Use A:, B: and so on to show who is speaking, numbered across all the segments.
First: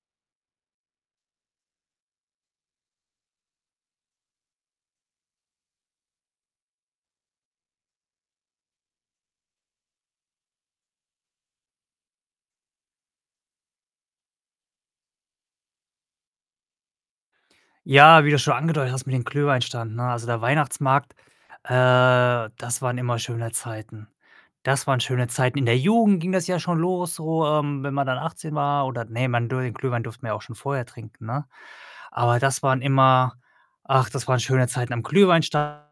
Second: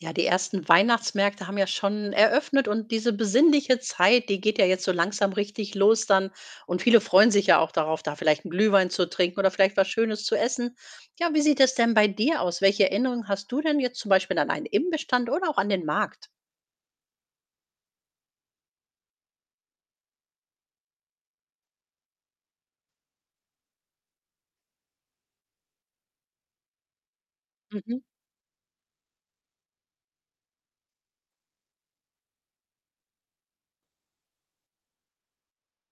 A: Ja, die ersten Weihnachtsmärkte haben ja schon eröffnet und diese besinnliche Zeit, die geht ja jetzt so langsam richtig los dann und viele freuen sich ja auch darauf, da vielleicht 'n Glühwein zu trinken oder vielleicht was Schönes zu essen. Ja, wie sieht es denn bei dir aus? Welche Erinnerungen hast du denn jetzt zum Beispiel an einen Imbissstand oder auch an den Markt?
B: Ja, wie du schon angedeutet hast mit den Glühweinstand, ne, also der Weihnachtsmarkt, äh das waren immer schöne Zeiten. Das waren schöne Zeiten. In der Jugend ging das ja schon los so, ähm, wenn
A: Mhm.
B: man dann 18 war oder ne, man dur den Glühwein durften wir ja auch schon vorher trinken, ne? Aber das waren immer ach, das waren schöne Zeiten am Glühwein-Stand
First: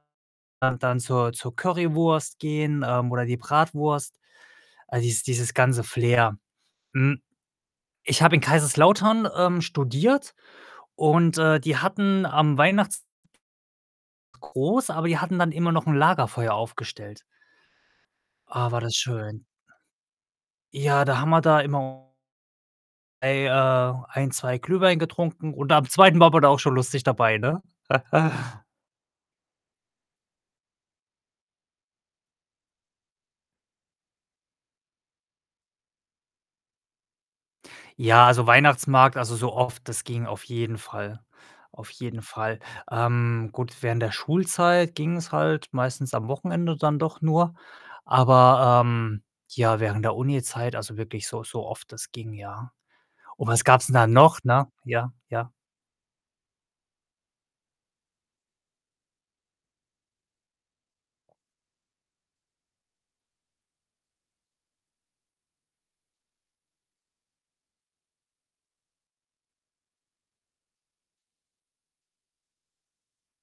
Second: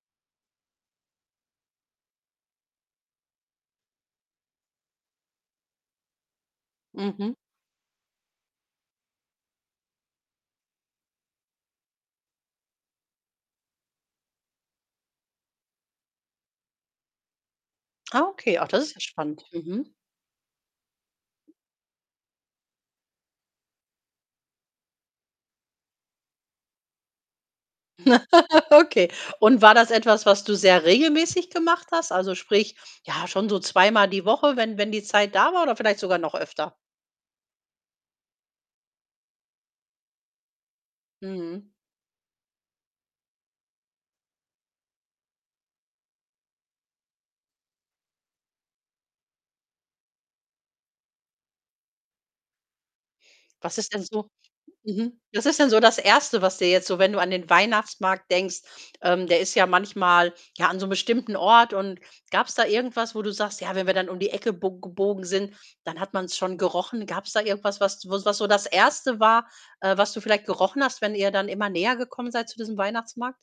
B: und dann zur zur Currywurst gehen, ähm, oder die Bratwurst. All dies dieses ganze Flair. Hm,
A: Mhm.
B: ich habe in Kaiserslautern, ähm, studiert und, äh, die hatten am Weihnachts [unintelligible] groß, aber die hatten immer noch 'n Lagerfeuer aufgestellt.
A: Ah okay, ach
B: Ah, war
A: das
B: das
A: ist spannend,
B: schön.
A: mhm.
B: Ja, da haben wir da immer ei äh, ein, 2 Glühwein getrunken und am 2. war man da auch schon lustig dabei, ne?
A: Okay, und war das etwas, was du sehr regelmäßig gemacht hast, also sprich, ja, schon so zweimal die Woche, wenn wenn die Zeit da war oder vielleicht sogar noch öfter?
B: Ja, also Weihnachtsmarkt, also so oft, das ging auf jeden Fall.
A: Mhm
B: Auf jeden Fall. Ähm, gut, während der Schulzeit ging's halt meistens am Wochenende dann doch nur, aber, ähm ja, während der Unizeit, also wirklich so so oft das ging, ja, und was
A: Was
B: gab's
A: ist
B: denn
A: denn
B: da
A: so
B: noch, ne? Ja,
A: mhm. Was
B: ja.
A: ist denn so das 1., was dir jetzt so, wenn du an den Weihnachtsmarkt denkst ähm, der ist ja manchmal, ja, an so 'nem bestimmten Ort und gab's da irgendwas, wo du sagst: „Ja, wenn wir dann um die Ecke bo gebogen sind, dann hat man's schon gerochen?” Gab's da irgendwas, was, was wo's was so das 1. war, äh, was du vielleicht gerochen hast, wenn ihr dann immer näher gekommen seid zu diesem Weihnachtsmarkt?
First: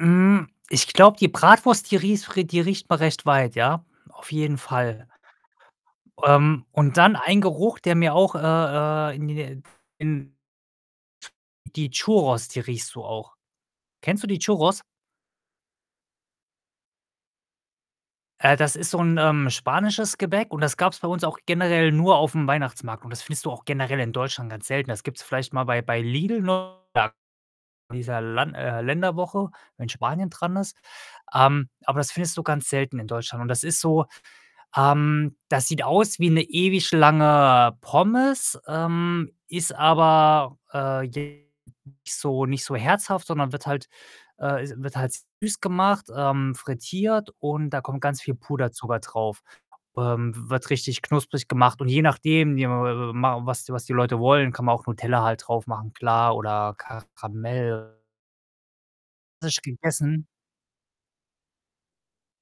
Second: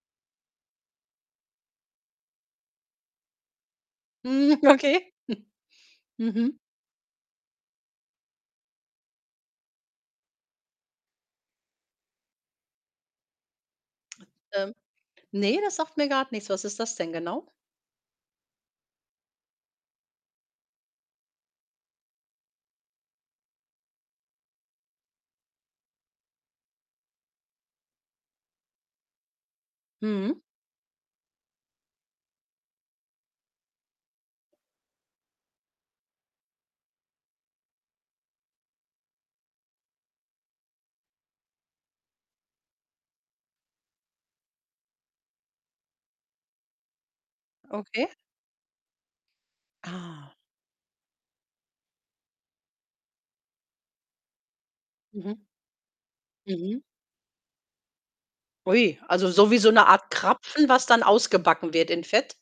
B: Hm, ich glaube, die Bratwurst, die ries r äh, die riecht man recht weit, ja. Auf
A: Mhm,
B: jeden Fall.
A: okay. Mhm.
B: Ähm, und dann ein Geruch, der mir auch, äh äh, in die Nä [unintelligible] in tsch die Churros, die riechst du auch. Kennst du die
A: Ähm.
B: Churros?
A: Ne, das sagt mir grad nichts, was ist das denn genau?
B: Äh, das ist so 'n, ähm, spanisches Gebäck und das gab's bei uns auch generell nur aufm Weihnachtsmarkt und das findest du auch generell in Deutschland ganz selten. Das gibt's vielleicht mal bei bei Lidl, [unintelligible] dieser Lan äh, Länderwoche, wenn Spanien
A: Mhm.
B: dran ist. Ähm, aber das findest du ganz selten in Deutschland und das ist so, ähm das sieht aus wie 'ne ewig lange Pommes, ähm, ist aber, äh, jetzt nicht so nicht so herzhaft, sondern wird halt, äh, is wird halt süß gemacht, ähm, frittiert und da kommt
A: Okay.
B: ganz viel Puderzucker drauf.
A: Ah.
B: Ähm, wird richtig knusprig gemacht und je nachdem, [unintelligible] mau was die was die Leute wollen, kann man auch Nutella
A: Mhm.
B: halt drauf machen, klar oder
A: Mhm.
B: Karamell
A: Ui. Also so wie
B: frisch
A: so 'ne Art
B: gegessen.
A: Krapfen, was dann ausgebacken wird in Fett?